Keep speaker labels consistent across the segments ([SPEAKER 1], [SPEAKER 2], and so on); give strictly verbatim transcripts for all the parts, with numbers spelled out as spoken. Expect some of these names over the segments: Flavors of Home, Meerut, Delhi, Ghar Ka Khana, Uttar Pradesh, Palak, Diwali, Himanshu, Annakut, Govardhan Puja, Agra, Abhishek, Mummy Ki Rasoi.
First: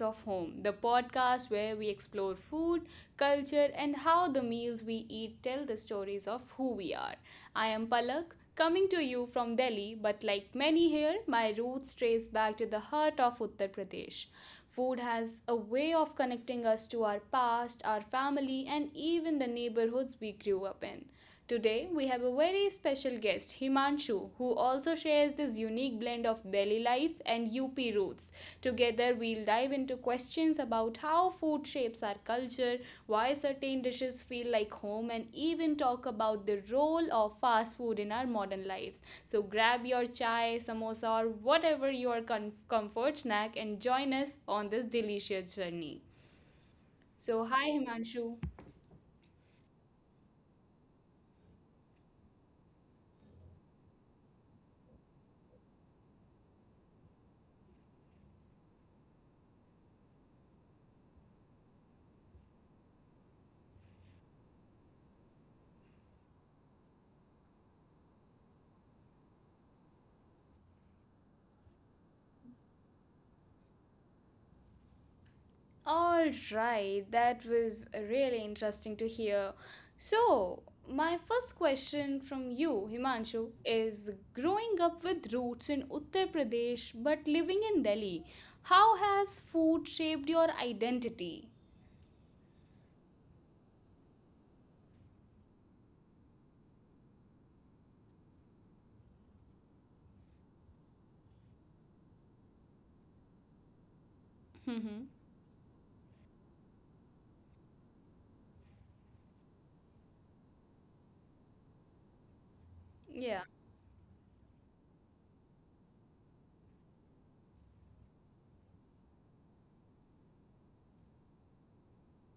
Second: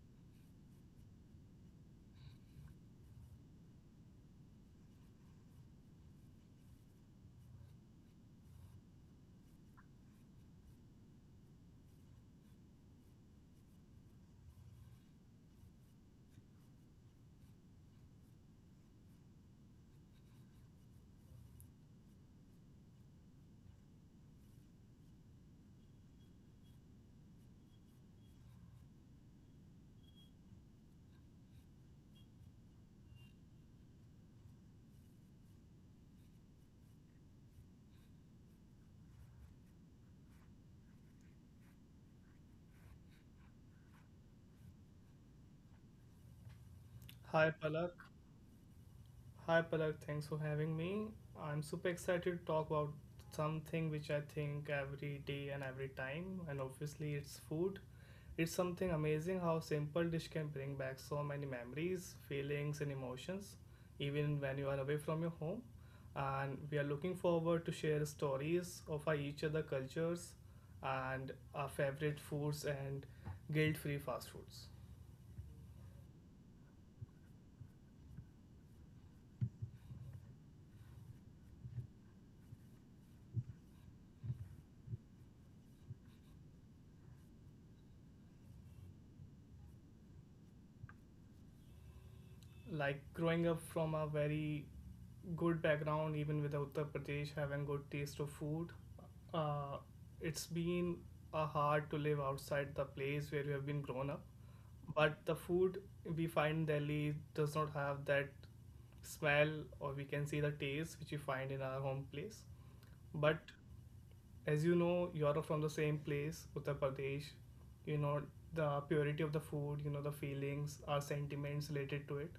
[SPEAKER 1] of Home, the podcast where we explore food, culture, and how the meals we eat tell the stories of who we are. I am Palak, coming to you from Delhi, but like many here, my roots trace back to the heart of Uttar Pradesh. Food has a way of connecting us to our past, our family, and even the neighborhoods we grew up in. Today, we have a very special guest, Himanshu, who also shares this unique blend of Delhi life and U P roots. Together, we'll dive into questions questions about how food shapes our culture, why certain dishes feel like home, and even talk about the role of fast food in our modern lives. So grab your chai, samosa, or whatever your com- comfort snack and join us on this delicious journey. So,
[SPEAKER 2] Hi
[SPEAKER 1] hi
[SPEAKER 2] Palak.
[SPEAKER 1] Himanshu.
[SPEAKER 2] Hi Palak, thanks for having me. I'm super excited to talk about something which I think every day and every time, and obviously it's food. It's something amazing how simple dish can bring back so many memories, feelings and emotions even when you are away from your home. And we are looking forward to share stories of our each other cultures and our favorite foods and guilt-free fast foods.
[SPEAKER 1] All right, that was really interesting to hear. So, my first question from you, Himanshu, is growing up with roots in Uttar Pradesh but living in Delhi, how has food shaped your identity?
[SPEAKER 2] Like growing up from a very good background, even with Uttar Pradesh having good taste of food, uh, it's been uh, hard to live outside the place where we have been grown up.
[SPEAKER 1] Hmm.
[SPEAKER 2] But the food we find in Delhi does not have that smell, or we can say the taste which we find in our home place. But
[SPEAKER 1] Yeah.
[SPEAKER 2] as you know, you are from the same place, Uttar Pradesh. You know the purity of the food, you know the feelings, our sentiments related to it,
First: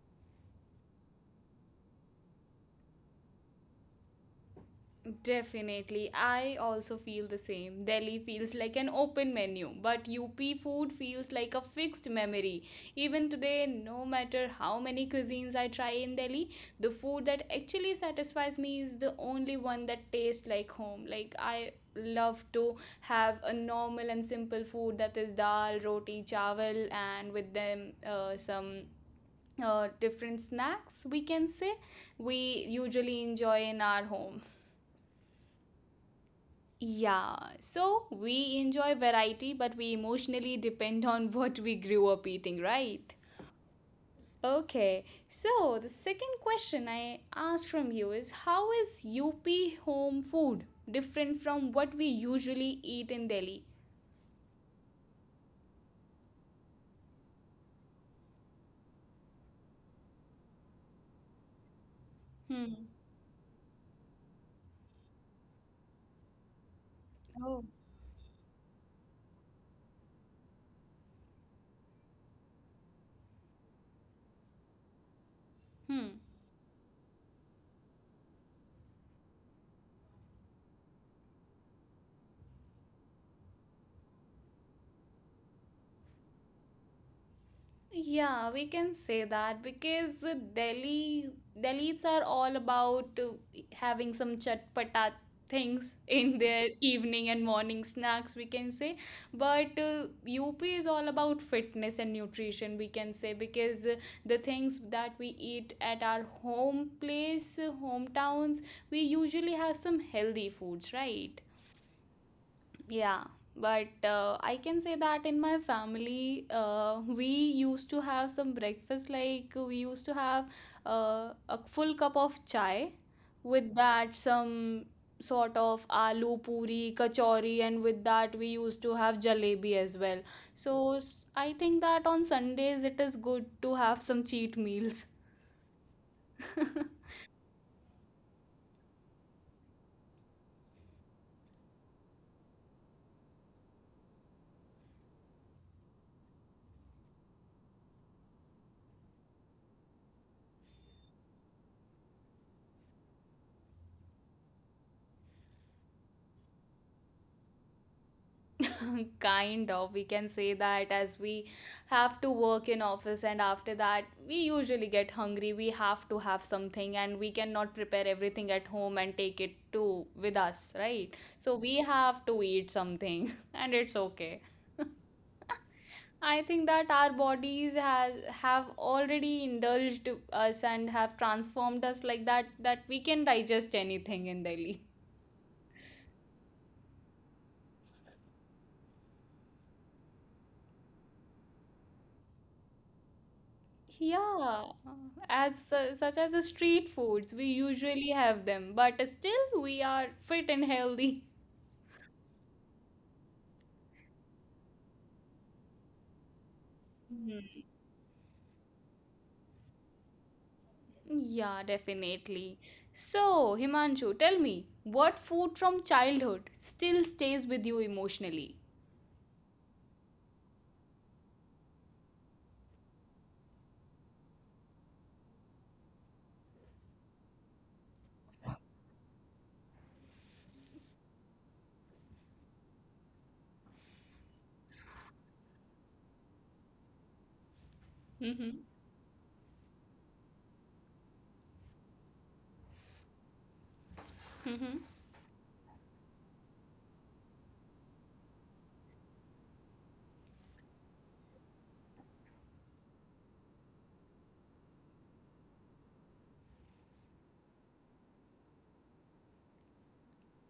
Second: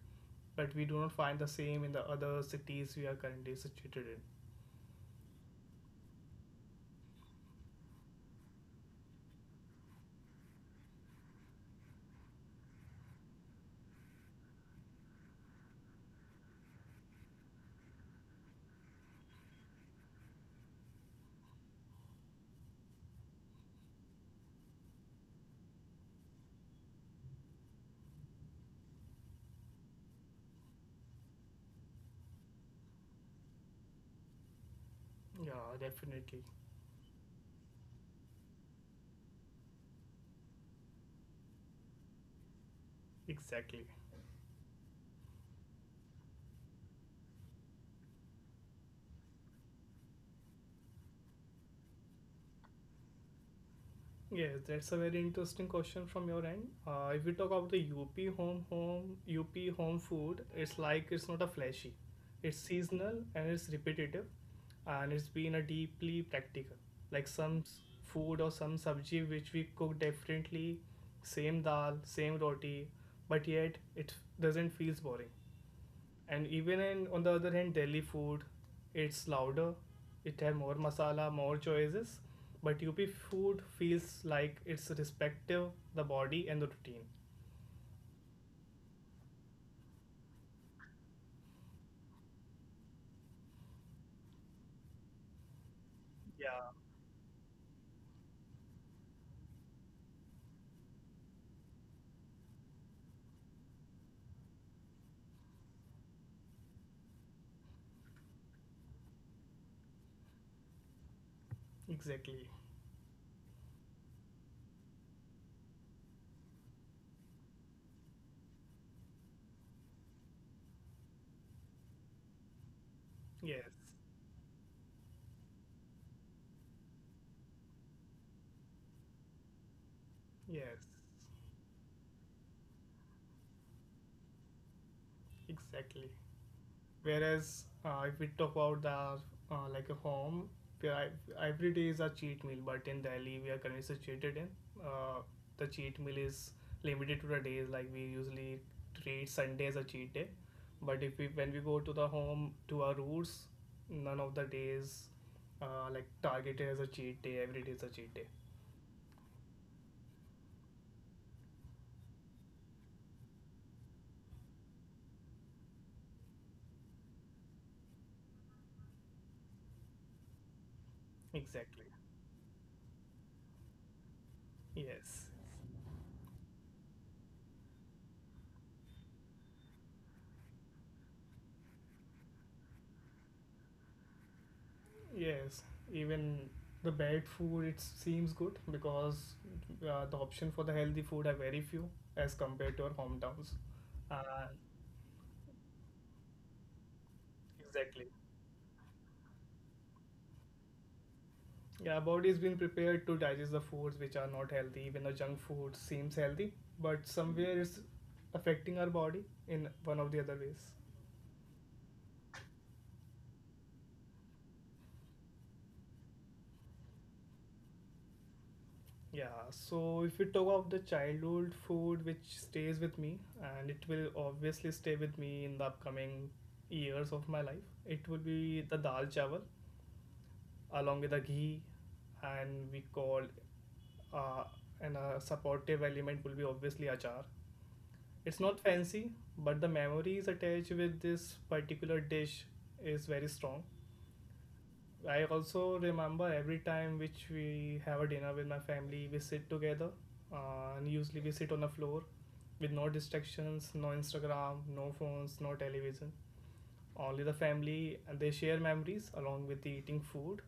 [SPEAKER 2] but we do not find the same in the other cities we are currently situated in.
[SPEAKER 1] Definitely. I also feel the same. Delhi feels like an open menu, but U P food feels like a fixed memory. Even today, no matter how many cuisines I try in Delhi, the food that actually satisfies me is the only one that tastes like home. Like, I love to have a normal and simple food that is dal, roti, chawal, and with them uh, some. Uh, different snacks we can say we usually enjoy in our home.
[SPEAKER 2] Yeah, definitely.
[SPEAKER 1] Yeah, so we enjoy variety, but we emotionally depend on what we grew up eating, right?
[SPEAKER 2] Exactly.
[SPEAKER 1] Okay, so the second question I asked from you is, how is U P home food different from what we usually eat in Delhi?
[SPEAKER 2] Yes, that's a very interesting question from your end. Uh, if we talk about the U P home home U P home food, it's like it's not a flashy. It's
[SPEAKER 1] Hmm.
[SPEAKER 2] seasonal and it's repetitive, and it's been a deeply practical. Like some
[SPEAKER 1] Oh.
[SPEAKER 2] s- food or some sabji which we cook differently, same dal, same roti, but yet it doesn't feels boring.
[SPEAKER 1] Hmm.
[SPEAKER 2] And even in, on the other hand, Delhi food, it's louder, it has more masala, more choices. But U P food feels like it's respective the body and the routine.
[SPEAKER 1] Yeah, we can say that because Delhi Delhis are all about uh, having some chatpata things in their
[SPEAKER 2] Yeah,
[SPEAKER 1] evening and morning snacks, we can say. But uh, U P is all about fitness and nutrition, we can say, because uh, the things that we eat at our home place, uh, hometowns, we usually have some healthy foods, right?
[SPEAKER 2] exactly.
[SPEAKER 1] Yeah, but uh, I can say that in my family, uh, we used to have some breakfast. Like we used to have uh, a full cup of chai, with
[SPEAKER 2] Yes,
[SPEAKER 1] that some sort of aloo puri, kachori, and with that we used to have jalebi as well.
[SPEAKER 2] yes,
[SPEAKER 1] So s- I think that on Sundays it is good to have some cheat meals.
[SPEAKER 2] exactly. Whereas uh, if we talk about the uh, like a home, where I, every day is a cheat meal, but in Delhi we are currently situated in, uh, the cheat meal is limited to the days, like we usually treat Sunday as a cheat day, but if we when we go to the home to our roots, none of the days uh, like targeted as a cheat day. Every day is a cheat day.
[SPEAKER 1] Kind of we can say that, as we have to work in office and after that we usually get hungry, we have to have something and we cannot prepare everything at home and take it to with us, right? So we
[SPEAKER 2] Exactly.
[SPEAKER 1] have to eat something and it's okay.
[SPEAKER 2] Yes.
[SPEAKER 1] I think that our bodies has have already indulged us and have transformed us like that, that we can digest anything in Delhi.
[SPEAKER 2] Yes, even the bad food it seems good because uh, the option for the healthy food are very few as compared to our hometowns. Uh,
[SPEAKER 1] Yeah, as su- such as the street foods, we
[SPEAKER 2] exactly.
[SPEAKER 1] usually have them, but still we are fit and healthy.
[SPEAKER 2] Yeah, body's been prepared to digest the foods which are not healthy. Even the junk food seems healthy, but somewhere
[SPEAKER 1] Mhm.
[SPEAKER 2] it's affecting our body in one of the other ways.
[SPEAKER 1] Yeah, definitely. So, Himanshu, tell me, what food from childhood still stays with you emotionally?
[SPEAKER 2] Yeah, so if we talk about the childhood food which stays with me, and it will obviously stay with me in the upcoming years of my life, it would be the dal chawal along with the ghee, and we call, uh, and a supportive element will be obviously achar. It's
[SPEAKER 1] Mm-hmm.
[SPEAKER 2] not fancy, but the memories attached with this particular dish is very strong.
[SPEAKER 1] Mm-hmm.
[SPEAKER 2] I also remember every time which we have a dinner with my family, we sit together, uh, and usually we sit on the floor with no distractions, no Instagram, no phones, no television. Only the family, and they share memories along with eating food,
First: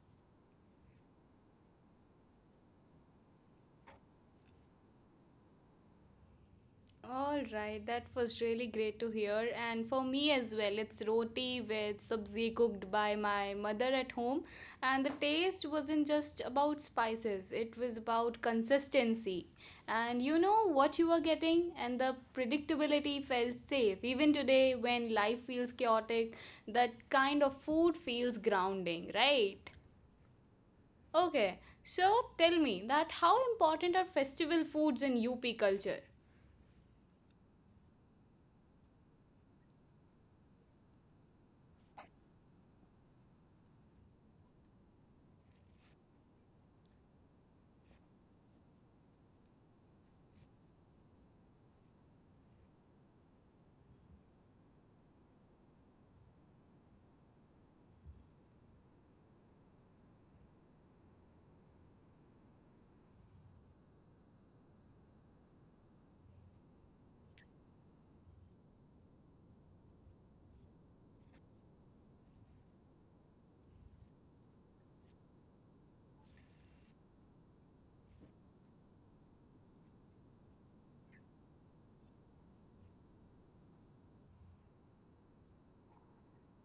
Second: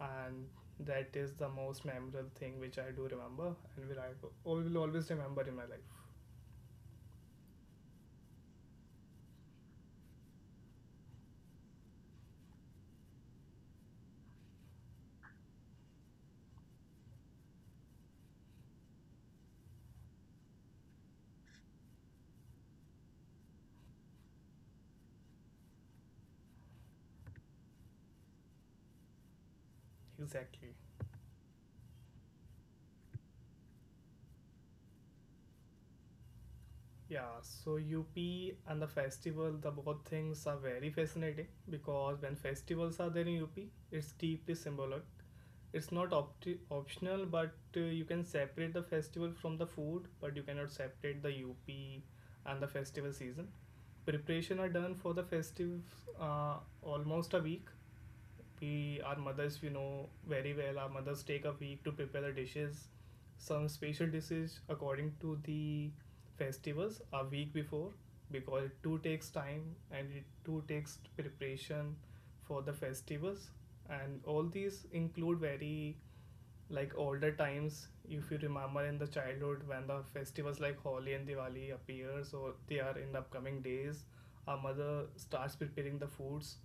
[SPEAKER 2] and that is the most memorable thing which I do remember and will I will always remember in my life.
[SPEAKER 1] All right, that was really great to hear. And for me as well, it's roti with sabzi cooked by my mother at home. And the taste wasn't just about spices, it was about consistency. And you know what you were getting, and the predictability felt safe. Even today, when life feels chaotic, that kind of food feels grounding, right?
[SPEAKER 2] Exactly.
[SPEAKER 1] Okay, so tell me that, how important are festival foods in U P culture?
[SPEAKER 2] Yeah, so U P and the festival, the both things are very fascinating because when festivals are there in U P, it's deeply symbolic. It's not opti optional, but uh, you can separate the festival from the food, but you cannot separate the U P and the festival season. Preparation are done for the festive, uh, almost a week, we our mothers, we know very well our mothers take a week to prepare the dishes, some special dishes according to the festivals a week before, because it too takes time and it too takes preparation for the festivals, and all these include very, like older times if you remember in the childhood when the festivals like Holi and Diwali appear, so they are in the upcoming days, our mother starts preparing the foods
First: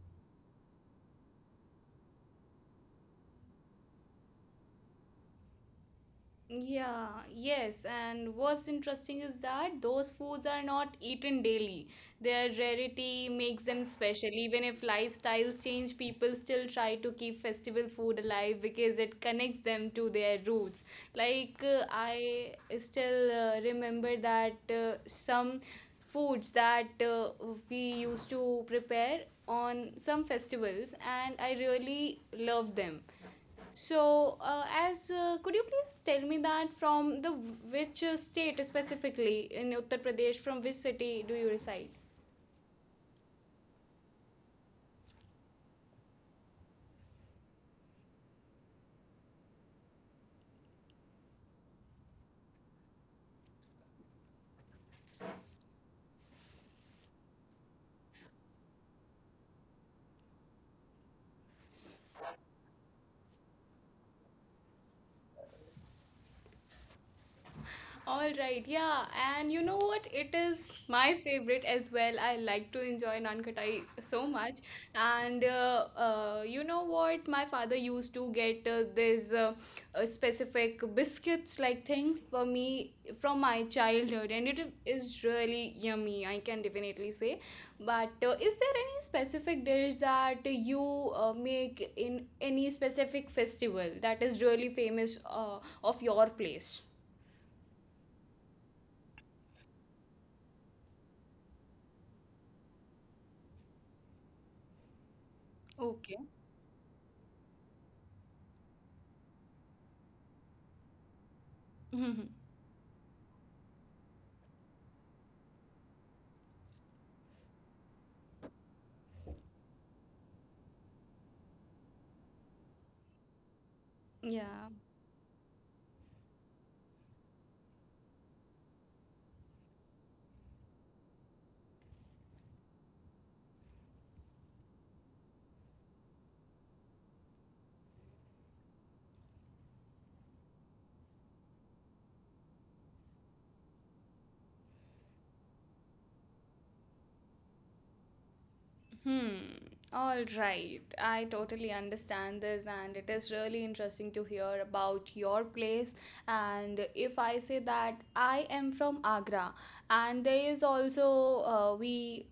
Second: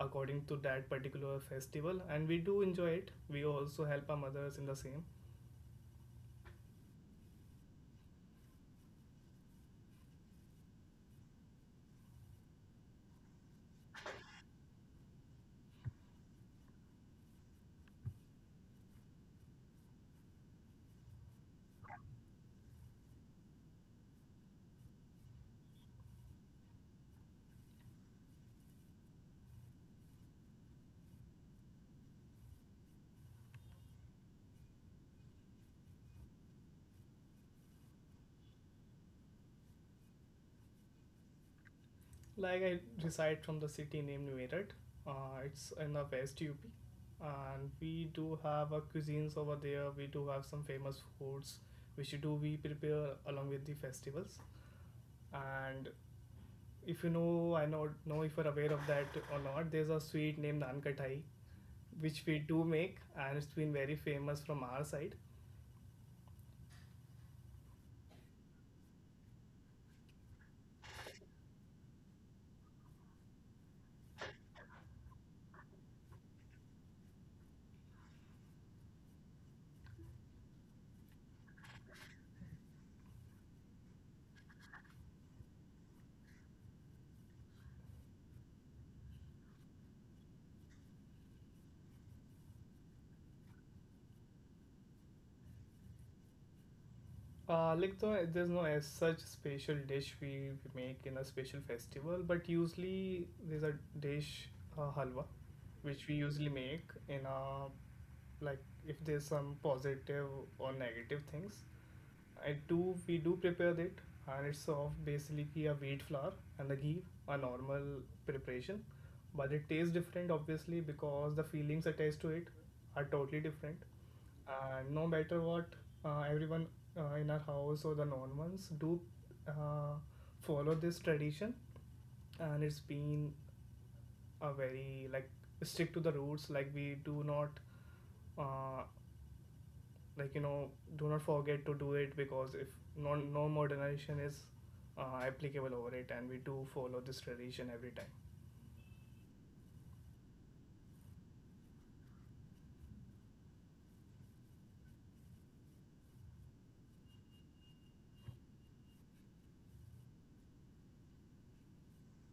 [SPEAKER 2] according to that particular festival, and we do enjoy it, we also help our mothers in the same.
[SPEAKER 1] Yeah, yes, and what's interesting is that those foods are not eaten daily. Their rarity makes them special. Even if lifestyles change, people still try to keep festival food alive because it connects them to their roots. Like, uh, I still uh, remember that uh, some foods that uh, we used to prepare on some festivals, and I really loved them. So, uh, as uh, could you please tell me that, from the which uh, state specifically in Uttar Pradesh, from which city do you reside?
[SPEAKER 2] Like I reside from the city named Meerut, uh, it's in the west UP, and we do have our cuisines over there, we do have some famous foods which do we prepare along with the festivals, and if you know, i know know if you're aware of that or not, there's a sweet named Nankathai which we do make, and it's been very famous from our side.
[SPEAKER 1] All right, yeah, and you know what? It is my favorite as well. I like to enjoy naan khatai so much, and uh, uh, you know what? My father used to get uh, these uh, uh, specific biscuits like things for me from my childhood, and it is really yummy. I can definitely say. But uh, is there any specific dish that you uh, make in any specific festival that is really famous uh, of your place?
[SPEAKER 2] uh, like the, there's no as such special dish we make in a special festival, but usually there's a dish, uh, halwa, which we usually make in a, like if there's some positive or negative things,
[SPEAKER 1] Hmm.
[SPEAKER 2] I do we do prepare it, and it's of basically a wheat flour and the ghee, a normal preparation. But it tastes different obviously because the feelings attached to it are totally different.
[SPEAKER 1] Yeah.
[SPEAKER 2] And no matter what, uh, everyone uh, in our house or the non ones do uh, follow this tradition, and it's been a very like stick to the roots. Like we do not, uh, like you know, do not forget to do it, because if no no modernization is uh, applicable over it, and we do follow this tradition every time.
[SPEAKER 1] Hmm. All right. I totally understand this, and it is really interesting to hear about your place. And if I say that I am from Agra, and there is also, uh, we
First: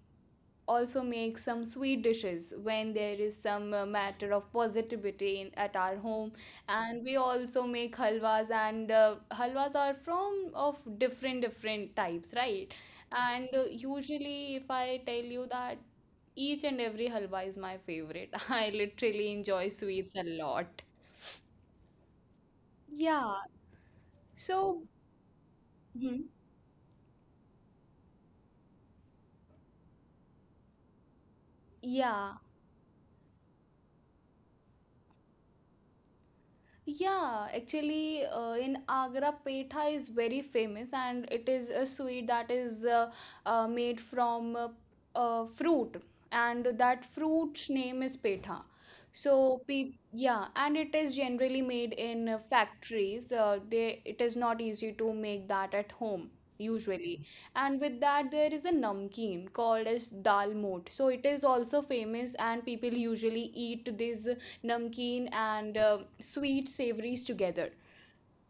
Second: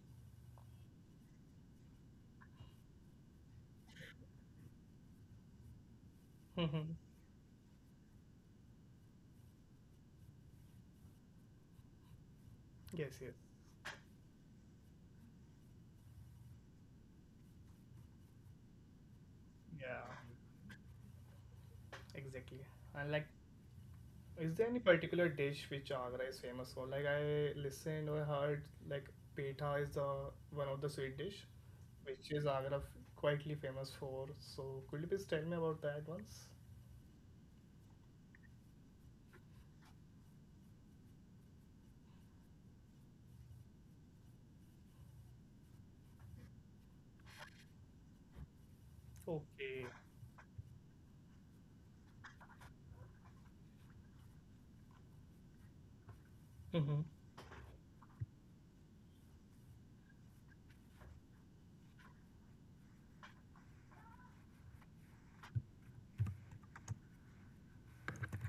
[SPEAKER 1] also make some sweet dishes when there is some uh, matter of positivity in, at our home,
[SPEAKER 2] Mhm.
[SPEAKER 1] and we also make halwas and uh, halwas are from of different different types, right?
[SPEAKER 2] Yes, yes.
[SPEAKER 1] And uh, usually, if I tell you that each and every halwa is my favorite, I literally enjoy
[SPEAKER 2] Yeah,
[SPEAKER 1] sweets a lot.
[SPEAKER 2] exactly. And like,
[SPEAKER 1] Yeah,
[SPEAKER 2] is there any
[SPEAKER 1] so.
[SPEAKER 2] particular dish which
[SPEAKER 1] Mhm.
[SPEAKER 2] Agra is famous for? Like I listened or heard like petha is the one of the sweet dish which
[SPEAKER 1] Yeah.
[SPEAKER 2] is Agra f- quietly famous for, so could you please tell me about that once?
[SPEAKER 1] Yeah, actually, uh, in Agra, petha is very famous, and it is a sweet that is uh, uh, made from uh, uh, fruit, and that fruit's name is petha. So,
[SPEAKER 2] Okay.
[SPEAKER 1] pe Yeah, and it is generally made in uh, factories. Uh, they It is not easy to make that at home
[SPEAKER 2] Mm-hmm.
[SPEAKER 1] usually, and with that there is a namkeen called as dal mote. So it is also famous, and people usually eat this namkeen and um sweet savories together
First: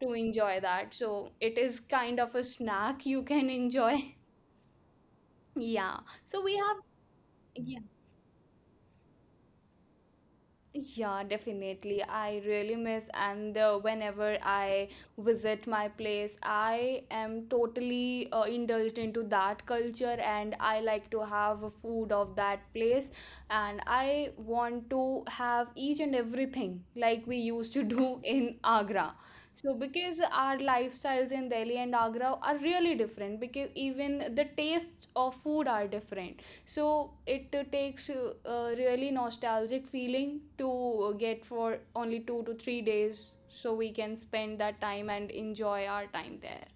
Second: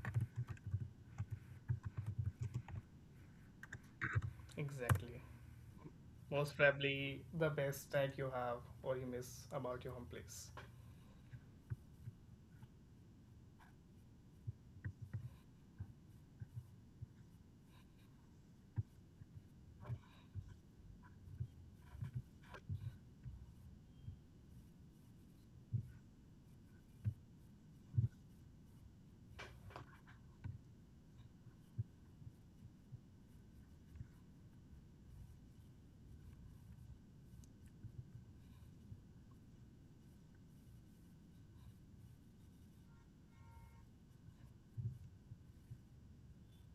[SPEAKER 1] to enjoy that. So it is kind of a snack you can enjoy.
[SPEAKER 2] Exactly.
[SPEAKER 1] Yeah. So
[SPEAKER 2] Most
[SPEAKER 1] we have.
[SPEAKER 2] probably the best snack you have or you miss about your home place.
[SPEAKER 1] Yeah, definitely. I really miss, and uh, whenever I visit my place, I am totally uh, indulged into that culture, and I like to have a food of that place, and I want to have each and everything like we used to do in Agra. So, because our lifestyles in Delhi and Agra are really different, because even the tastes of food are different, so it uh, takes uh, a really nostalgic feeling to uh, get for only two to three days, so we can spend that time and enjoy our time there.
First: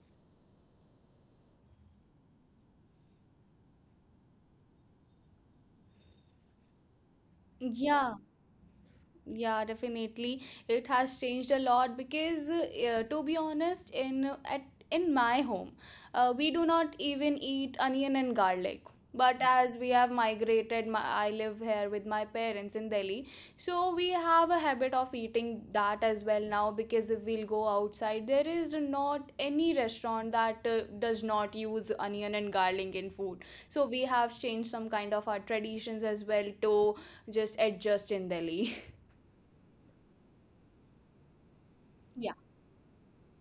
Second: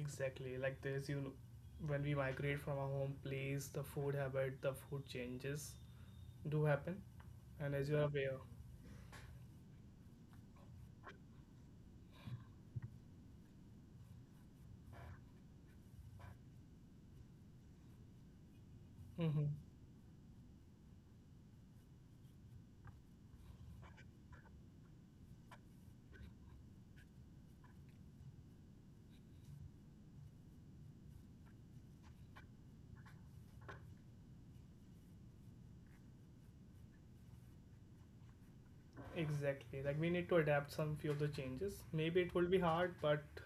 [SPEAKER 2] Exactly, like this you know, when we migrate from our home place the food habit, the food changes do happen, and as you are
[SPEAKER 1] Yeah,
[SPEAKER 2] aware.
[SPEAKER 1] yeah, definitely, it has changed a lot because, uh, to be honest, in at in my home, uh, we do not even eat onion and garlic. But
[SPEAKER 2] Hmm.
[SPEAKER 1] as we have migrated, my, I live here with my parents in Delhi, so we have a habit of eating that as well now, because if we'll go outside there is not any restaurant that uh, does not use onion and garlic in food. So we have changed some kind of our traditions as well to just adjust in Delhi.
[SPEAKER 2] Exactly, like we need to adapt some few of the changes, maybe it
[SPEAKER 1] Yeah.
[SPEAKER 2] will be hard, but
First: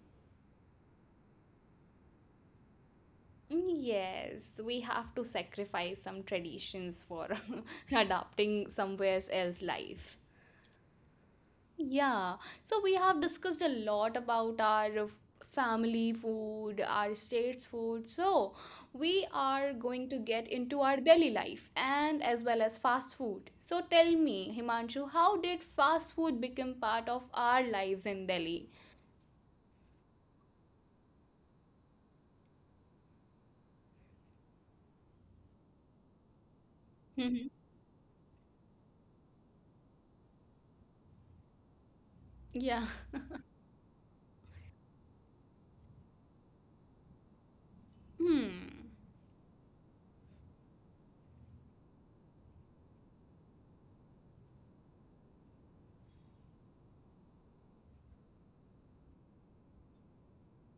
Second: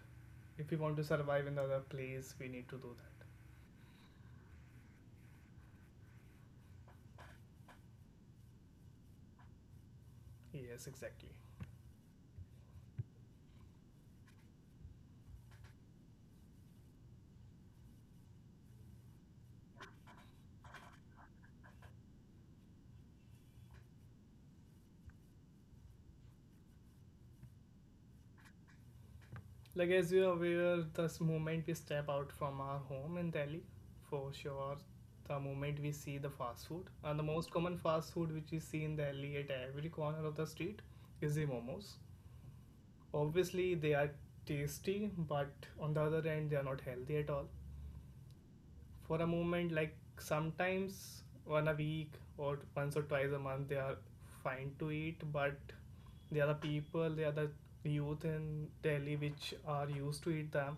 [SPEAKER 2] if we want to survive in the other place we need to do that.
[SPEAKER 1] Yes, we have to sacrifice some traditions for adapting somewhere else life.
[SPEAKER 2] Yes, exactly.
[SPEAKER 1] Yeah, so we have discussed a lot about our f- family food, our state's food. So we are going to get into our daily life and as well as fast food. So tell me, Himanshu, how did fast food become part of our lives in Delhi?
[SPEAKER 2] Like as you're aware, this moment we step out from our home in Delhi, for sure, the moment we see the fast food, and the
[SPEAKER 1] Hmm.
[SPEAKER 2] most common fast food which we see in Delhi at every corner of the street is the momos.
[SPEAKER 1] Yeah.
[SPEAKER 2] Obviously, they are tasty, but on the other hand, they are not healthy at all.
[SPEAKER 1] Hmm.
[SPEAKER 2] For a moment like sometimes one a week or once or twice a month they are fine to eat, but the other people, the other youth in Delhi which are used to eat them,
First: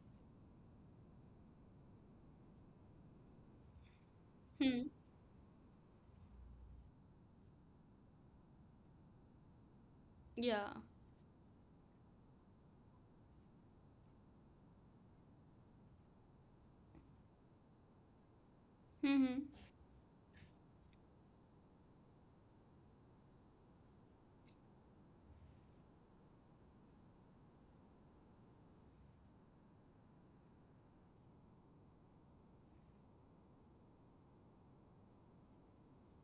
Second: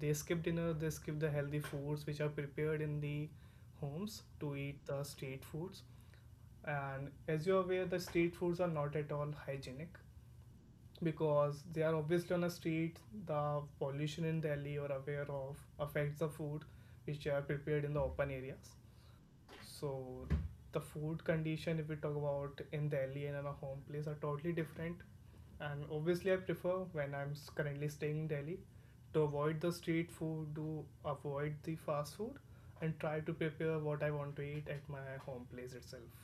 [SPEAKER 2] they skip dinner, they skip the healthy foods which are prepared in the homes to eat
[SPEAKER 1] Hmm.
[SPEAKER 2] the street foods. And as you're aware the street foods are not at all hygienic,
[SPEAKER 1] Yeah.
[SPEAKER 2] because they are obviously on a street, the pollution in Delhi or aware of affects the food which are prepared in the open areas.
[SPEAKER 1] Hmm.
[SPEAKER 2] So the food condition if we talk about in Delhi and in a home place are totally different, and obviously I prefer when i'm s- currently staying in Delhi to avoid the street food, to avoid the fast food, and try to prepare what I want to eat at my home place itself.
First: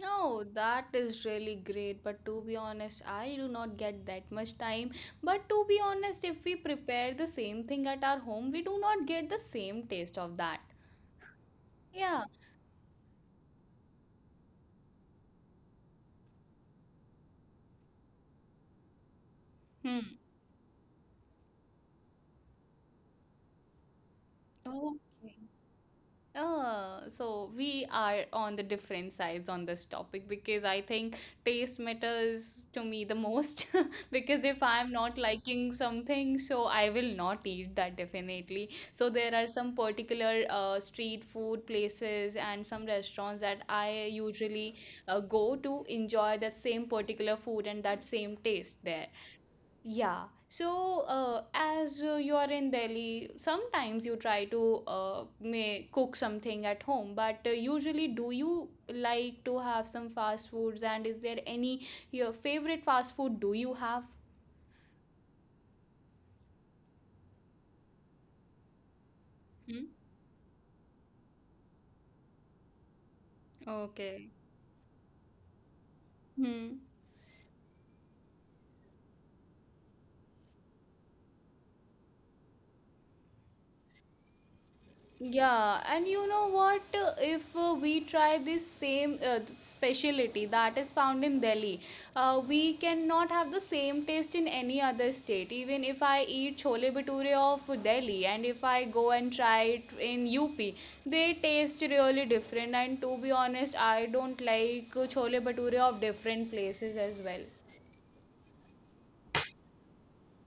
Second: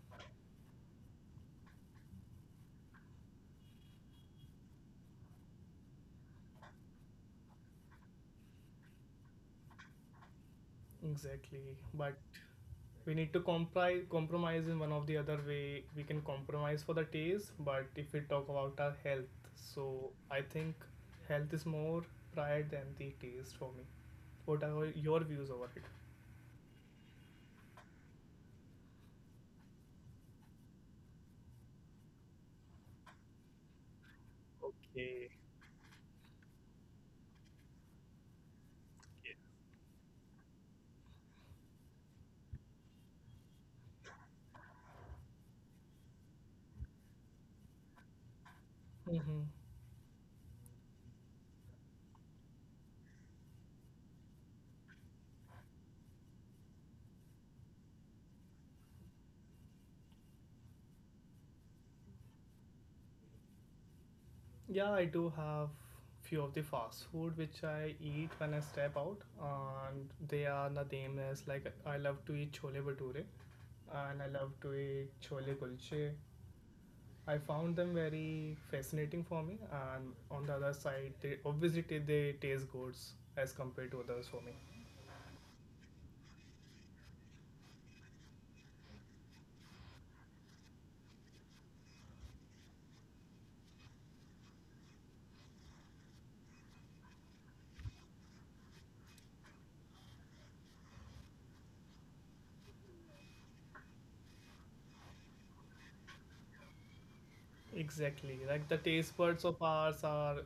[SPEAKER 1] No, that is really great. But to be honest, I do not get that much time. But to be honest, if we prepare the same thing at our home, we do not get the same taste of that.
[SPEAKER 2] Exactly. But
[SPEAKER 1] Yeah.
[SPEAKER 2] we need to compri- compromise in one of the other way. We can compromise for the taste, but if we talk about our health,
[SPEAKER 1] Hmm.
[SPEAKER 2] so I think health is more prior than the taste for me. What are your
[SPEAKER 1] Okay.
[SPEAKER 2] views over it?
[SPEAKER 1] Uh, so we are on the different sides on this topic because I think taste matters to me the most, because if I'm not
[SPEAKER 2] Okay.
[SPEAKER 1] liking something, so I will not eat that, definitely. So there are some particular uh, street food places and some restaurants that I usually uh, go to enjoy that same particular food and that same taste there.
[SPEAKER 2] Okay. Mm-hmm.
[SPEAKER 1] Yeah. So, uh, as uh, you are in Delhi, sometimes you try to uh, may cook something at home, but uh, usually do you like to have some fast foods, and is there any your favorite fast food do you have?
[SPEAKER 2] Yeah, I do have few of the fast food which I eat when I step out,
[SPEAKER 1] Hmm?
[SPEAKER 2] and they are the same as like I love to eat chole bhature, and I
[SPEAKER 1] Okay.
[SPEAKER 2] love to eat chole kulche,
[SPEAKER 1] Hmm.
[SPEAKER 2] I found them very fascinating for me, and on the other side, they obviously ta- they taste good as compared to others for me.
[SPEAKER 1] Yeah, and you know what? uh, If uh, we try this same uh, specialty that is found in Delhi, uh, we cannot have the same taste in any other state. Even if I eat chole bhature of Delhi and if I go and try it in U P, they taste really different. And to be honest, I don't like uh, chole bhature of different places as well.
[SPEAKER 2] Exactly, like the taste buds of ours are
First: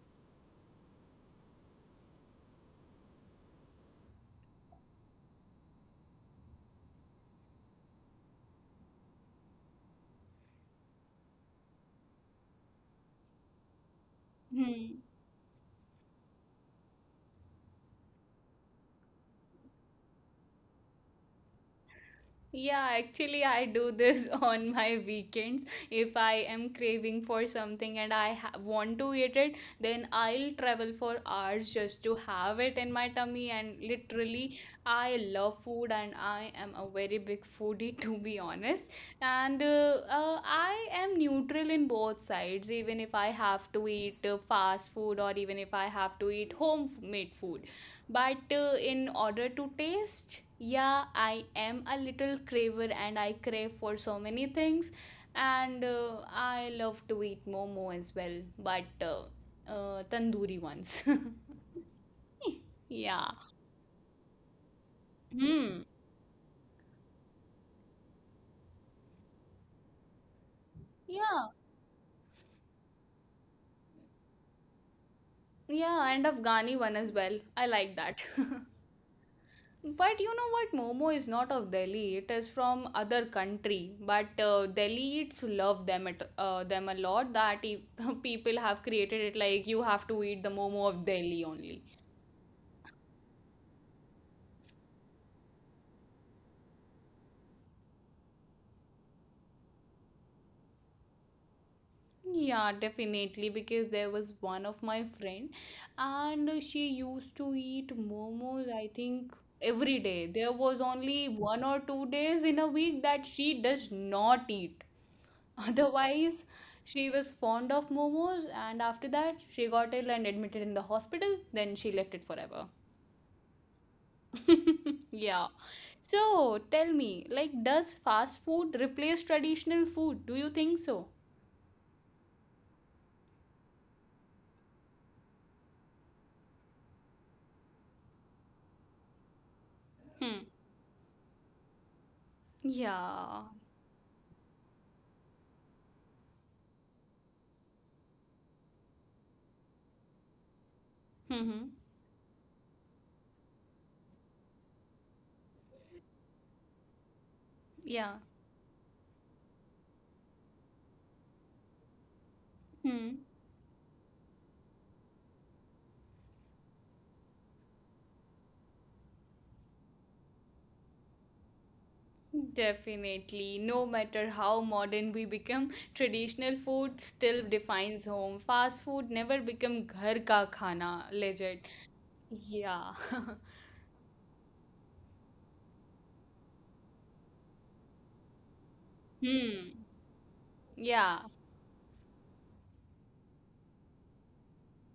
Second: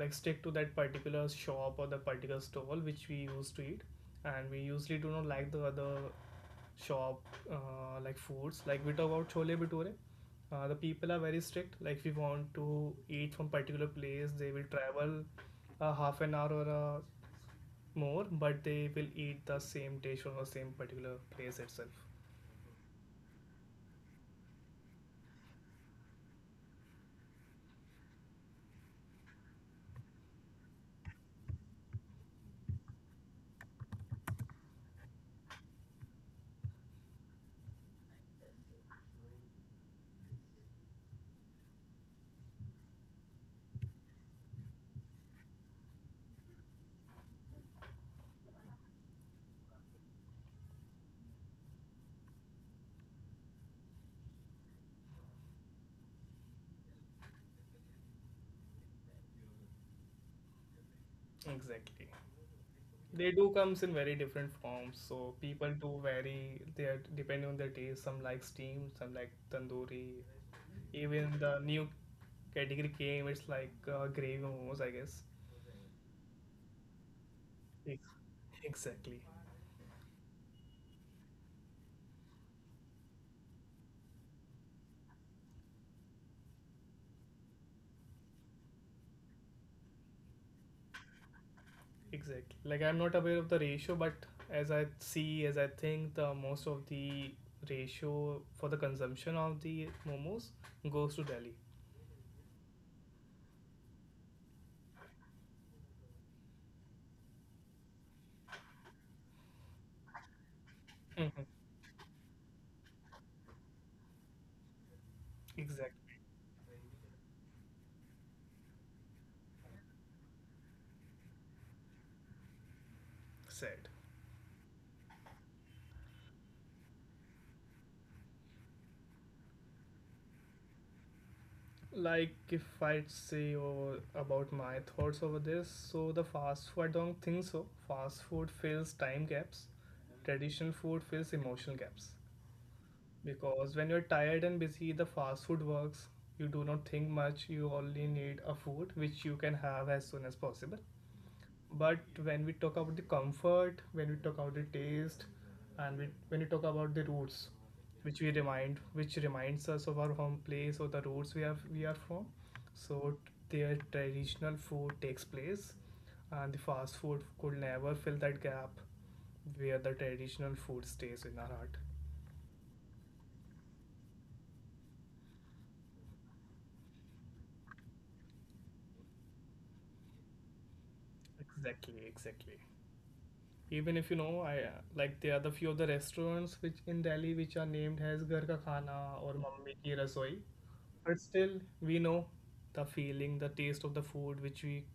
[SPEAKER 2] like stick to that particular shop or the particular stall which we used to eat, and we usually do not like the other shop, uh, like foods. Like we talk about chole bhature, uh, the people are very strict. Like if we want to eat from particular place, they will
[SPEAKER 1] Hmm.
[SPEAKER 2] travel a half an hour or a more, but they will eat the same dish or the same particular place itself.
[SPEAKER 1] Yeah, actually, I do this on my weekends. If I am craving for something and I ha- want to eat it, then I'll travel for hours just to have it in my tummy. And literally, I love food and I am a very big foodie, to be honest. And uh, uh, I am neutral in both sides, even if I have to eat uh, fast food or even if I have to eat homemade food but uh, in order to taste. Yeah, I am a little craver and I crave for so many things, and uh, I love to eat momo as well but uh, uh, tandoori ones.
[SPEAKER 2] Exactly.
[SPEAKER 1] Yeah.
[SPEAKER 2] They do comes in very different forms, so people
[SPEAKER 1] Hmm.
[SPEAKER 2] do vary their depending on their taste. Some like steam, some like tandoori. Even
[SPEAKER 1] Yeah,
[SPEAKER 2] the new category came, it's like uh, gravy momos, I guess.
[SPEAKER 1] yeah, and afghani one as well, I like
[SPEAKER 2] Ex-
[SPEAKER 1] that.
[SPEAKER 2] Exactly.
[SPEAKER 1] But you know what? Momo is not of Delhi. It is from other country. But uh, Delhiites love them it, uh, them a lot. That e- people have created it like you have to eat the Momo of Delhi only.
[SPEAKER 2] Exactly. Like I'm not aware of the ratio, but as I see, as I think, the most of the ratio for the consumption of the momos goes to Delhi.
[SPEAKER 1] Yeah, definitely because there was one of my friend and she used to eat momos, I think every day. There was only
[SPEAKER 2] Hmm.
[SPEAKER 1] one or two days in a week that she does not eat.
[SPEAKER 2] Exactly
[SPEAKER 1] Otherwise, she was fond of momos, and after that she got ill and admitted in the hospital, then she left it forever.
[SPEAKER 2] said.
[SPEAKER 1] Yeah. So tell me, like, does fast food replace traditional food? Do you think so?
[SPEAKER 2] Like if I say over, about my thoughts over this, so the fast food I don't think so. Fast food fills time gaps.
[SPEAKER 1] Hmm.
[SPEAKER 2] Traditional food fills emotional gaps.
[SPEAKER 1] Yeah.
[SPEAKER 2] Because when you're tired and busy, the fast food works. You do not think much. You only need a food which you can have as soon as possible.
[SPEAKER 1] Mm-hmm.
[SPEAKER 2] But when we talk about the comfort, when we talk about the taste, and we, when we talk about the roots,
[SPEAKER 1] Yeah.
[SPEAKER 2] which we remind, which reminds us of our home place or the roots we have we are from, so
[SPEAKER 1] Hmm.
[SPEAKER 2] their traditional food takes place, and the fast food could never fill that gap where the traditional food stays in our heart.
[SPEAKER 1] Definitely. No matter how modern we become, traditional food still defines home. Fast food never become घर का खाना, legit.
[SPEAKER 2] Exactly, exactly.
[SPEAKER 1] Yeah.
[SPEAKER 2] Even if you know, I uh, like, there are the few of the restaurants which in Delhi which are named as Ghar Ka Khana or Mummy
[SPEAKER 1] Hmm.
[SPEAKER 2] Ki Rasoi. But
[SPEAKER 1] Yeah.
[SPEAKER 2] still, we know the feeling, the taste of the food which we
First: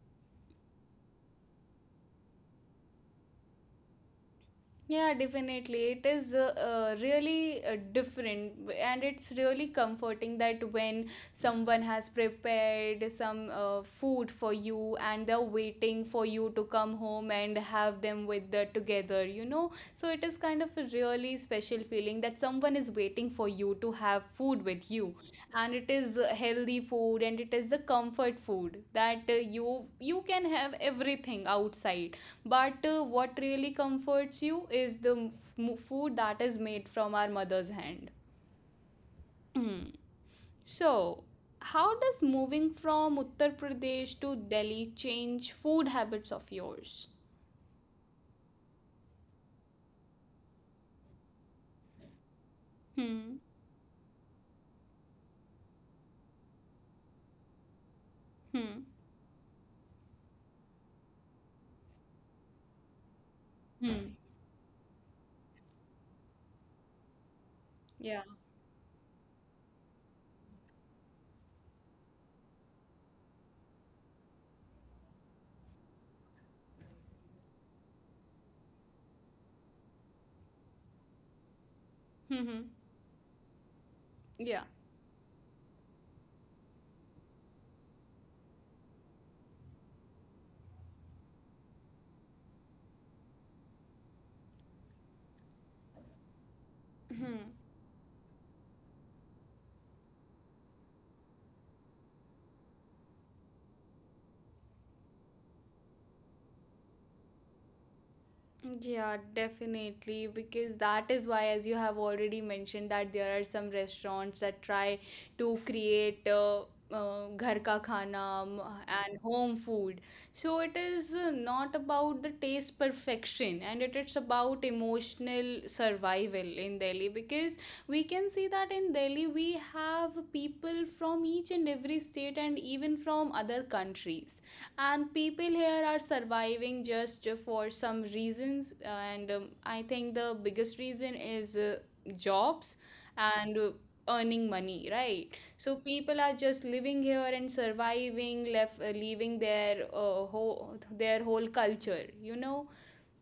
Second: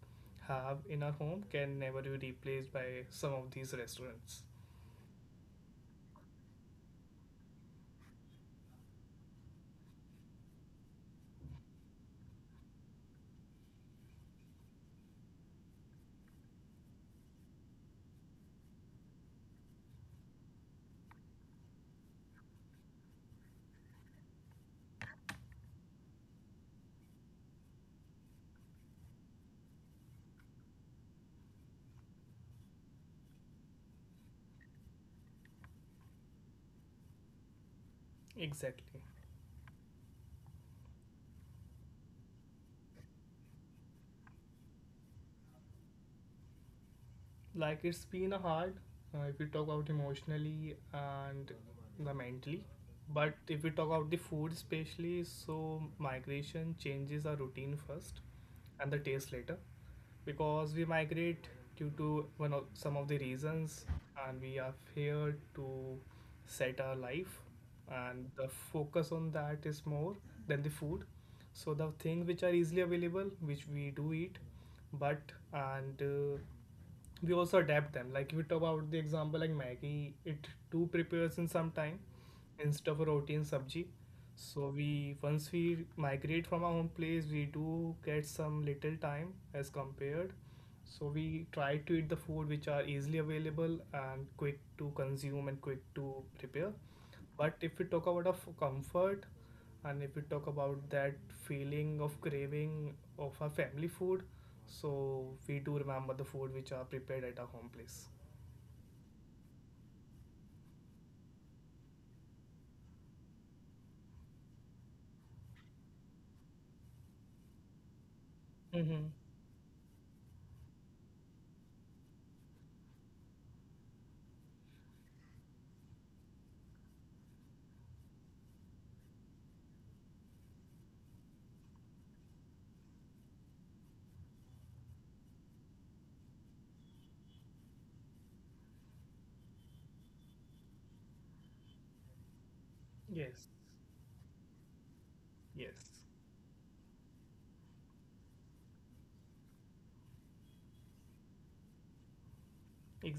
[SPEAKER 2] have in our home can never be replaced by some of these restaurants.
[SPEAKER 1] Yeah, definitely. It is uh, uh, really uh, different, and it's really comforting that when someone has prepared some uh, food for you and they're waiting for you to come home and have them with the together, you know. So it is kind of a really special feeling that someone is waiting for you to have food with you, and it is uh, healthy food and it is the comfort food that uh, you you can have everything outside but uh, what really comforts you is the f- m- food that is made from our mother's hand.
[SPEAKER 2] Exactly.
[SPEAKER 1] Hmm. So how does moving from Uttar Pradesh to Delhi change food habits of yours?
[SPEAKER 2] Like, it's been a hard, uh, if we talk about emotionally and the mentally. But
[SPEAKER 1] Hmm.
[SPEAKER 2] if we talk about the food especially, so migration changes our routine first
[SPEAKER 1] Hmm.
[SPEAKER 2] and the taste later, because we migrate due to one of some of the reasons,
[SPEAKER 1] Hmm.
[SPEAKER 2] and we are here to set our life,
[SPEAKER 1] Yeah.
[SPEAKER 2] and the focus on that is more than the food. So the things which are easily available, which we do eat, but and uh, we also adapt them. Like if we talk about the example like Maggie, it too prepares in some time,
[SPEAKER 1] Hmm. Hmm.
[SPEAKER 2] instead of roti and sabji.
[SPEAKER 1] Yeah.
[SPEAKER 2] So we once we migrate from our home place, we do get some little time as compared, so we try to eat the food which are easily available and quick to consume and quick to prepare.
[SPEAKER 1] Hmm.
[SPEAKER 2] But if we talk about of comfort, and if we talk about that feeling of craving of our family food, so we do remember the food which are prepared at our home place.
[SPEAKER 1] Yeah, definitely. Because that is why, as you have already mentioned, that there are some restaurants that try to create uh, uh, ghar ka khana um,
[SPEAKER 2] Mm-hmm.
[SPEAKER 1] and home food. So it is uh, not about the taste perfection, and it is about emotional survival in Delhi. Because we can see that in Delhi we have people from each and every state and even from other countries, and people here are surviving just for some reasons, and um, I think the biggest reason is uh, jobs
[SPEAKER 2] Yes.
[SPEAKER 1] and uh, earning money, right? So
[SPEAKER 2] Yes,
[SPEAKER 1] people are just living here and surviving left uh, leaving their uh, whole, their whole culture, you know.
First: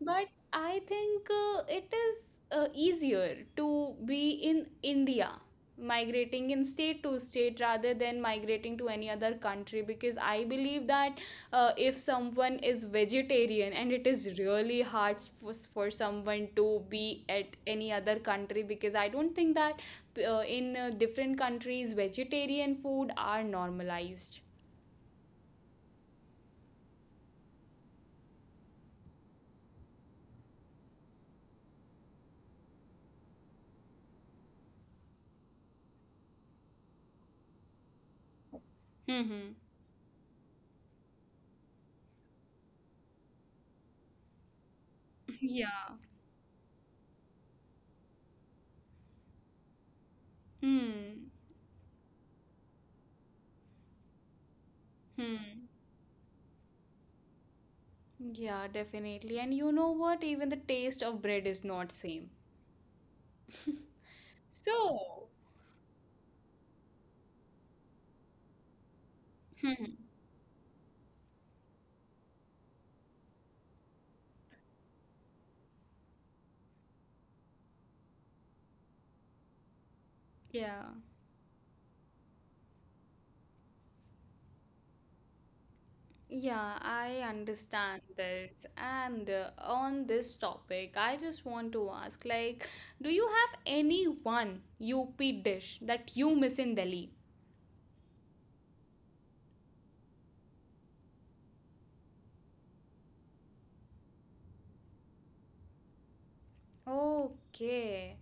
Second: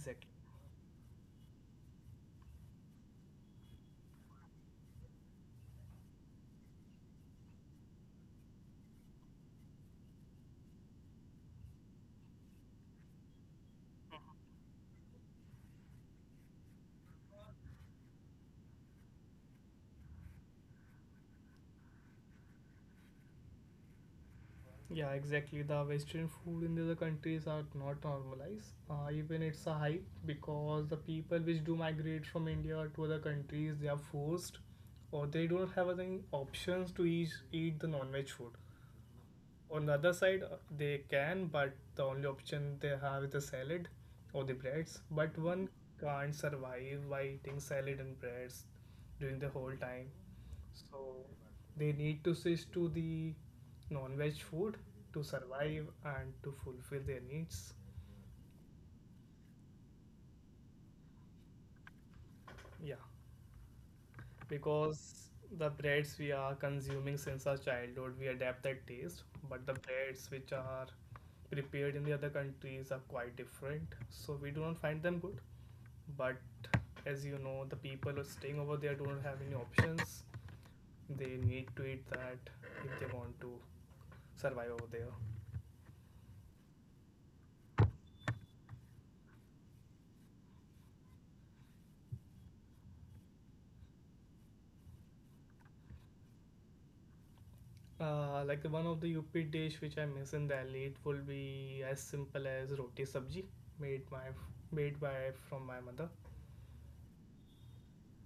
[SPEAKER 1] But I think uh, it is uh, easier to be in India, migrating in state to state rather than migrating to any other country, because I believe that uh, if someone is vegetarian and it is really hard for, for someone to be at any other country because I don't think that uh, in uh, different countries vegetarian food are normalized.
[SPEAKER 2] Yeah, exactly. The Western food in the other countries are not normalized. Uh, even it's a hype, because the people which do migrate from India to other countries, they are forced, or they don't have any options to eat, eat the non-veg food.
[SPEAKER 1] Mm-hmm.
[SPEAKER 2] On the other side, uh, they can, but the only option they have is the salad or the breads. But one
[SPEAKER 1] Yeah.
[SPEAKER 2] can't survive by eating salad and breads during the whole time, so
[SPEAKER 1] Hmm.
[SPEAKER 2] they need to switch to the non-veg food to
[SPEAKER 1] Hmm.
[SPEAKER 2] survive and to fulfill their needs.
[SPEAKER 1] Yeah, definitely. And you know what? Even the taste of bread is not same.
[SPEAKER 2] Yeah, because
[SPEAKER 1] So,
[SPEAKER 2] the breads we are consuming since our childhood, we adapt that taste, but the
[SPEAKER 1] hmm,
[SPEAKER 2] breads which are prepared in the other countries are quite different, so we do not find them good. But as you know, the people who are staying over there do not have any options.
[SPEAKER 1] yeah.
[SPEAKER 2] They need to eat that if they want to survive over there.
[SPEAKER 1] Yeah, I understand this. And uh, on this topic, I just want to ask, like, do you have any one U P dish that you miss in Delhi?
[SPEAKER 2] Uh, like, one of the U P dish which I miss in Delhi, it will be as simple as roti sabji made my made by from my mother.
[SPEAKER 1] Okay.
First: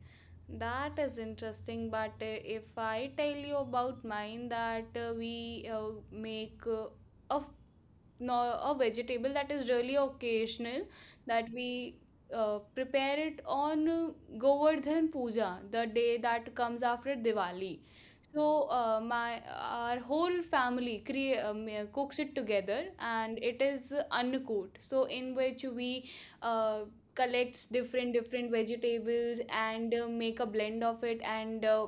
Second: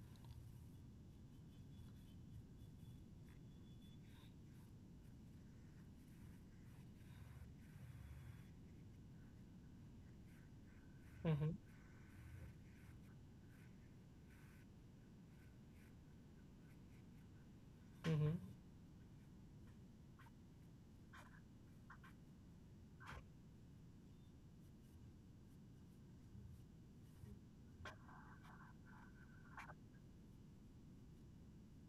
[SPEAKER 1] That is interesting, but uh, if I tell you about mine, that uh, we uh, make uh, a no- a vegetable that is really occasional, that
[SPEAKER 2] Mhm.
[SPEAKER 1] we uh, prepare it on uh, Govardhan Puja, the day that comes after Diwali.
[SPEAKER 2] Mm-hmm.
[SPEAKER 1] So uh, my our whole family crea- um, uh, cooks it together, and it is Annakut. So in which we uh, collects different different vegetables and uh, make a blend of it, and uh,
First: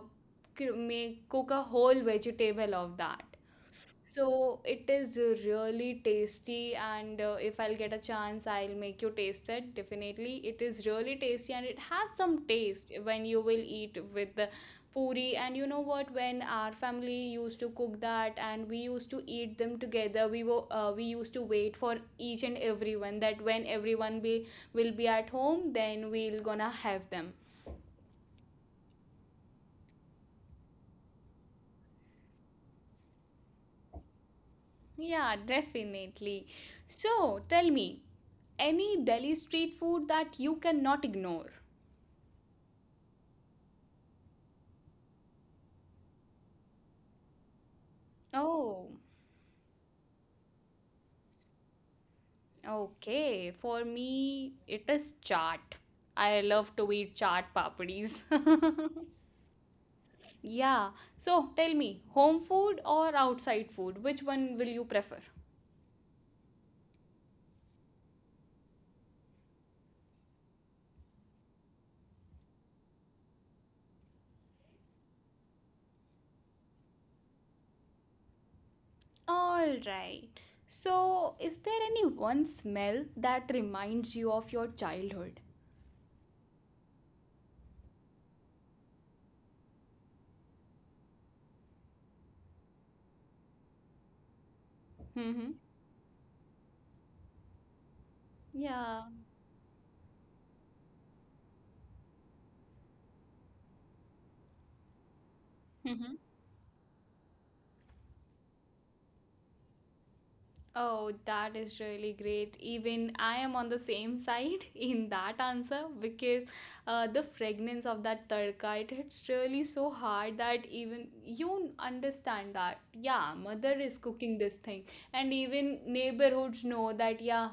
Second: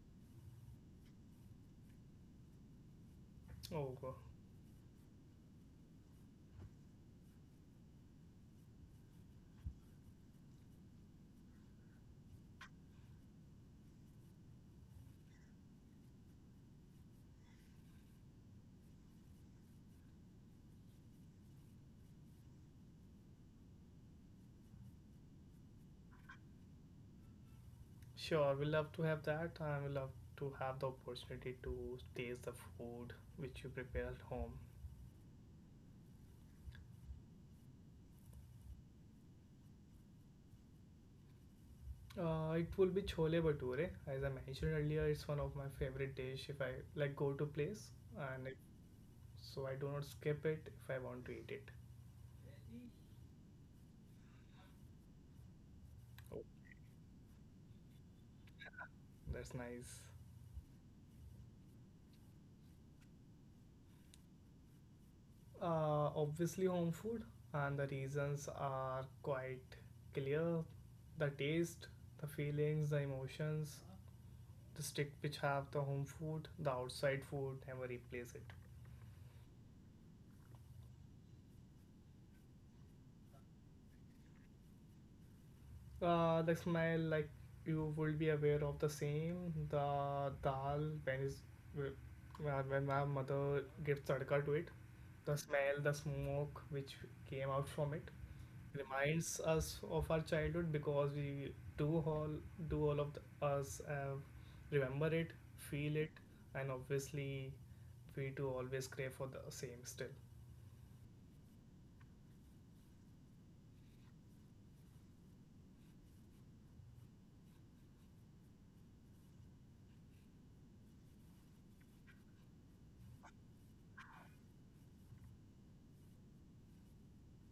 [SPEAKER 1] cr- make cook a whole vegetable of that.
[SPEAKER 2] Oh, go.
[SPEAKER 1] So it is really tasty, and uh, if I'll get a chance, I'll make you taste it. Definitely, it is really tasty, and it has some taste when you will eat with the puri. And you know what? When our family used to cook that, and we used to eat them together, we were uh, we used to wait for each and everyone. That when everyone be will be at home, then we'll gonna have them.
[SPEAKER 2] Sure, we love to have that. I would love to have the opportunity to taste the food which you prepare at home.
[SPEAKER 1] Yeah, definitely. So tell me, any Delhi street food that you cannot ignore?
[SPEAKER 2] Uh, it will be chole bhature. As I mentioned earlier, it's one of my favorite dish. If I like go to place, and if,
[SPEAKER 1] Oh,
[SPEAKER 2] so I do not skip it if I want to eat it.
[SPEAKER 1] okay. For me, it is chaat. I love to eat chaat papadis.
[SPEAKER 2] That's nice.
[SPEAKER 1] Yeah. So tell me, home food or outside food? Which one will you prefer?
[SPEAKER 2] Uh, obviously home food, and the reasons are quite clear. The taste, the feelings, the emotions, the stick which have the home food, the outside food, never replace it.
[SPEAKER 1] All right. So, is there any one smell that reminds you of your childhood?
[SPEAKER 2] Uh, the smell, like, you will be aware of the same. The dal when is uh, when my mother gives tadka to it, the
[SPEAKER 1] Mm-hmm.
[SPEAKER 2] smell, the smoke which came out from it
[SPEAKER 1] Yeah.
[SPEAKER 2] reminds us of our childhood, because we do all do all of the, us uh, remember it, feel it, and obviously we do always crave for the same still.
[SPEAKER 1] Oh, that is really great. Even I am on the same side in that answer because uh, the fragrance of that tadka, it hits really so hard that even you understand that yeah, mother is cooking this thing, and even neighborhoods know that yeah,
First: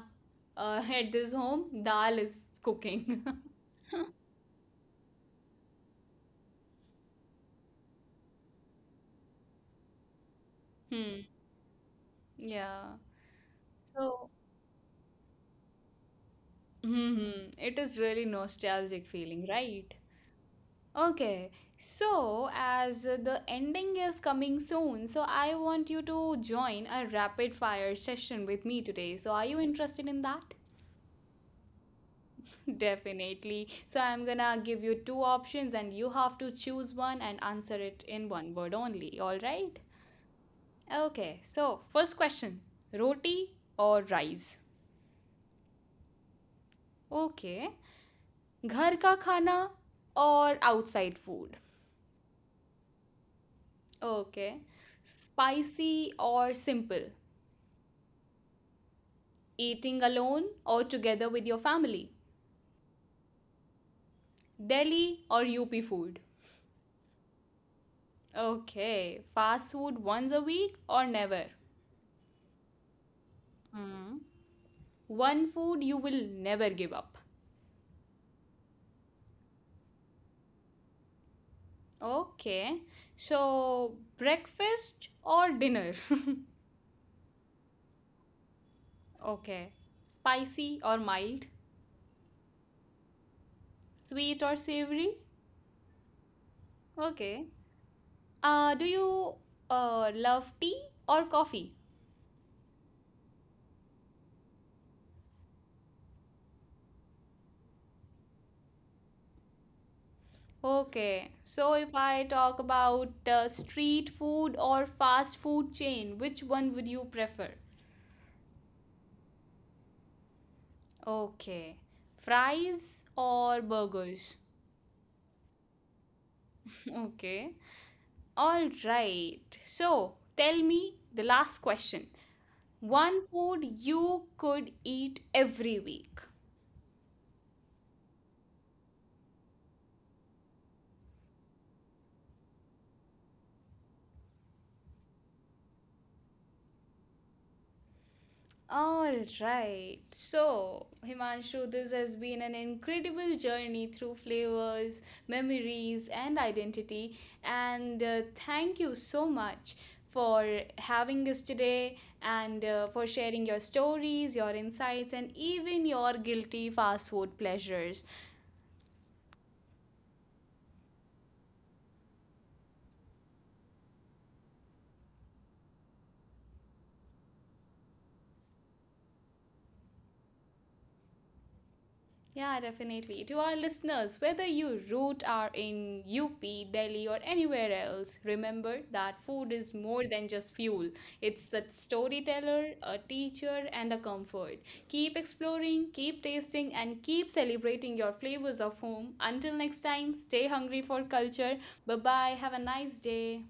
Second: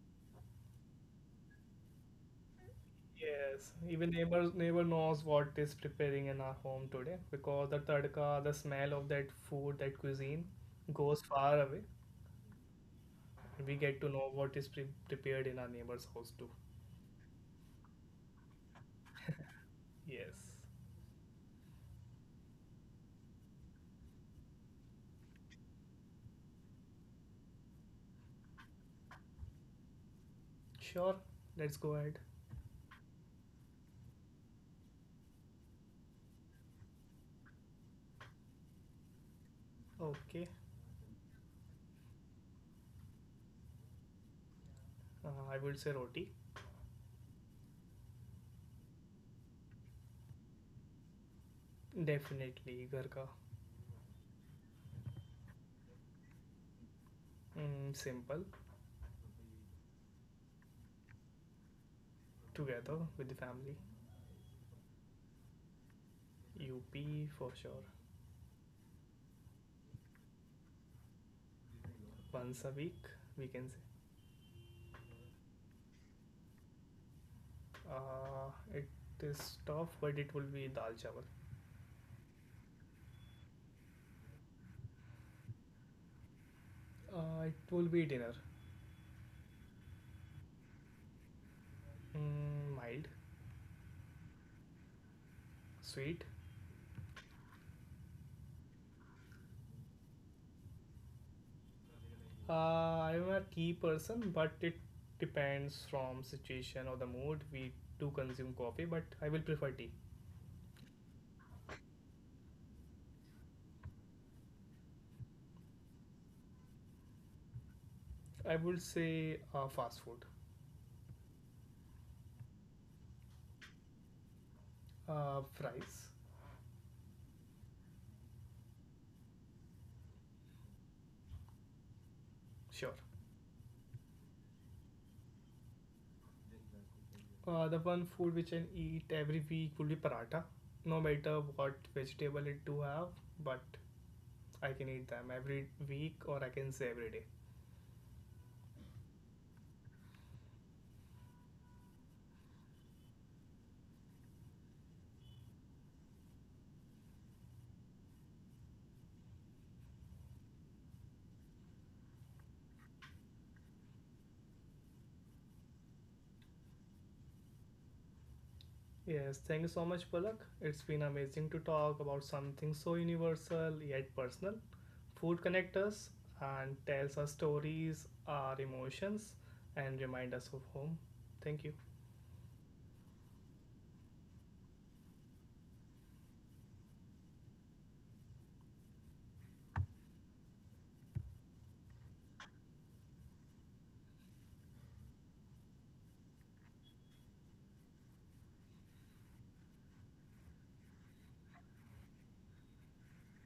[SPEAKER 1] uh, at this home dal is cooking.
[SPEAKER 2] Yes, even neighbor neighbor knows what is preparing in our home today, because the tadka, the smell of that food, that cuisine
[SPEAKER 1] Hmm.
[SPEAKER 2] goes far away.
[SPEAKER 1] Yeah.
[SPEAKER 2] We get to
[SPEAKER 1] So,
[SPEAKER 2] know what is pre prepared in our neighbor's house too.
[SPEAKER 1] hmm, hmm, it is really nostalgic feeling, right?
[SPEAKER 2] Yes.
[SPEAKER 1] Okay, so as the ending is coming soon, so I want you to join a rapid fire session with me today. So, are you interested in that?
[SPEAKER 2] Sure, let's go ahead.
[SPEAKER 1] Definitely. So, I'm gonna give you two options and you have to choose one and answer it in one word only. All right?
[SPEAKER 2] Okay,
[SPEAKER 1] Okay, so first question, roti or rice?
[SPEAKER 2] uh, I would say roti.
[SPEAKER 1] Okay. घर का खाना और outside food?
[SPEAKER 2] Definitely ghar ka.
[SPEAKER 1] Okay. Spicy or simple?
[SPEAKER 2] Mm, simple,
[SPEAKER 1] Eating alone or together with your family?
[SPEAKER 2] together with the family.
[SPEAKER 1] Delhi or U P food?
[SPEAKER 2] U P for sure.
[SPEAKER 1] Okay, fast food once a week or never?
[SPEAKER 2] Once a week, we can say.
[SPEAKER 1] Hmm. One food you will never give up.
[SPEAKER 2] Uh, it is tough, but it will be dal chawal.
[SPEAKER 1] Okay, so breakfast or dinner?
[SPEAKER 2] Uh, it will be dinner.
[SPEAKER 1] Okay, spicy or mild?
[SPEAKER 2] Mm, mild,
[SPEAKER 1] Sweet or savory?
[SPEAKER 2] sweet.
[SPEAKER 1] Okay. Uh, do you uh, love tea or coffee?
[SPEAKER 2] Uh, I'm a tea person, but it depends from situation or the mood. We do consume coffee, but I will prefer tea.
[SPEAKER 1] Okay, so if I talk about uh, street food or fast food chain, which one would you prefer?
[SPEAKER 2] I would say uh, fast food,
[SPEAKER 1] Okay, fries or burgers?
[SPEAKER 2] uh, fries,
[SPEAKER 1] Okay, all right. So tell me the last question.
[SPEAKER 2] sure.
[SPEAKER 1] One food you could eat every week.
[SPEAKER 2] Uh, the one food which I eat every week would be paratha. No matter what vegetable it do have, but I can eat them every week, or I can say every day.
[SPEAKER 1] All right. So, Himanshu, this has been an incredible journey through flavors, memories, and identity. And uh, thank you so much for having us today, and uh, for sharing your stories, your insights, and even your guilty fast food pleasures.
[SPEAKER 2] Yes, thank you so much, Palak. It's been amazing to talk about something so universal yet personal. Food connects us and tells us stories, our emotions, and remind us of home. Thank you.
[SPEAKER 1] Yeah, definitely. To our listeners, whether you root are in U P, Delhi, or anywhere else, remember that food is more than just fuel. It's a storyteller, a teacher, and a comfort. Keep exploring, keep tasting, and keep celebrating your flavors of home. Until next time, stay hungry for culture. Bye bye. Have a nice day.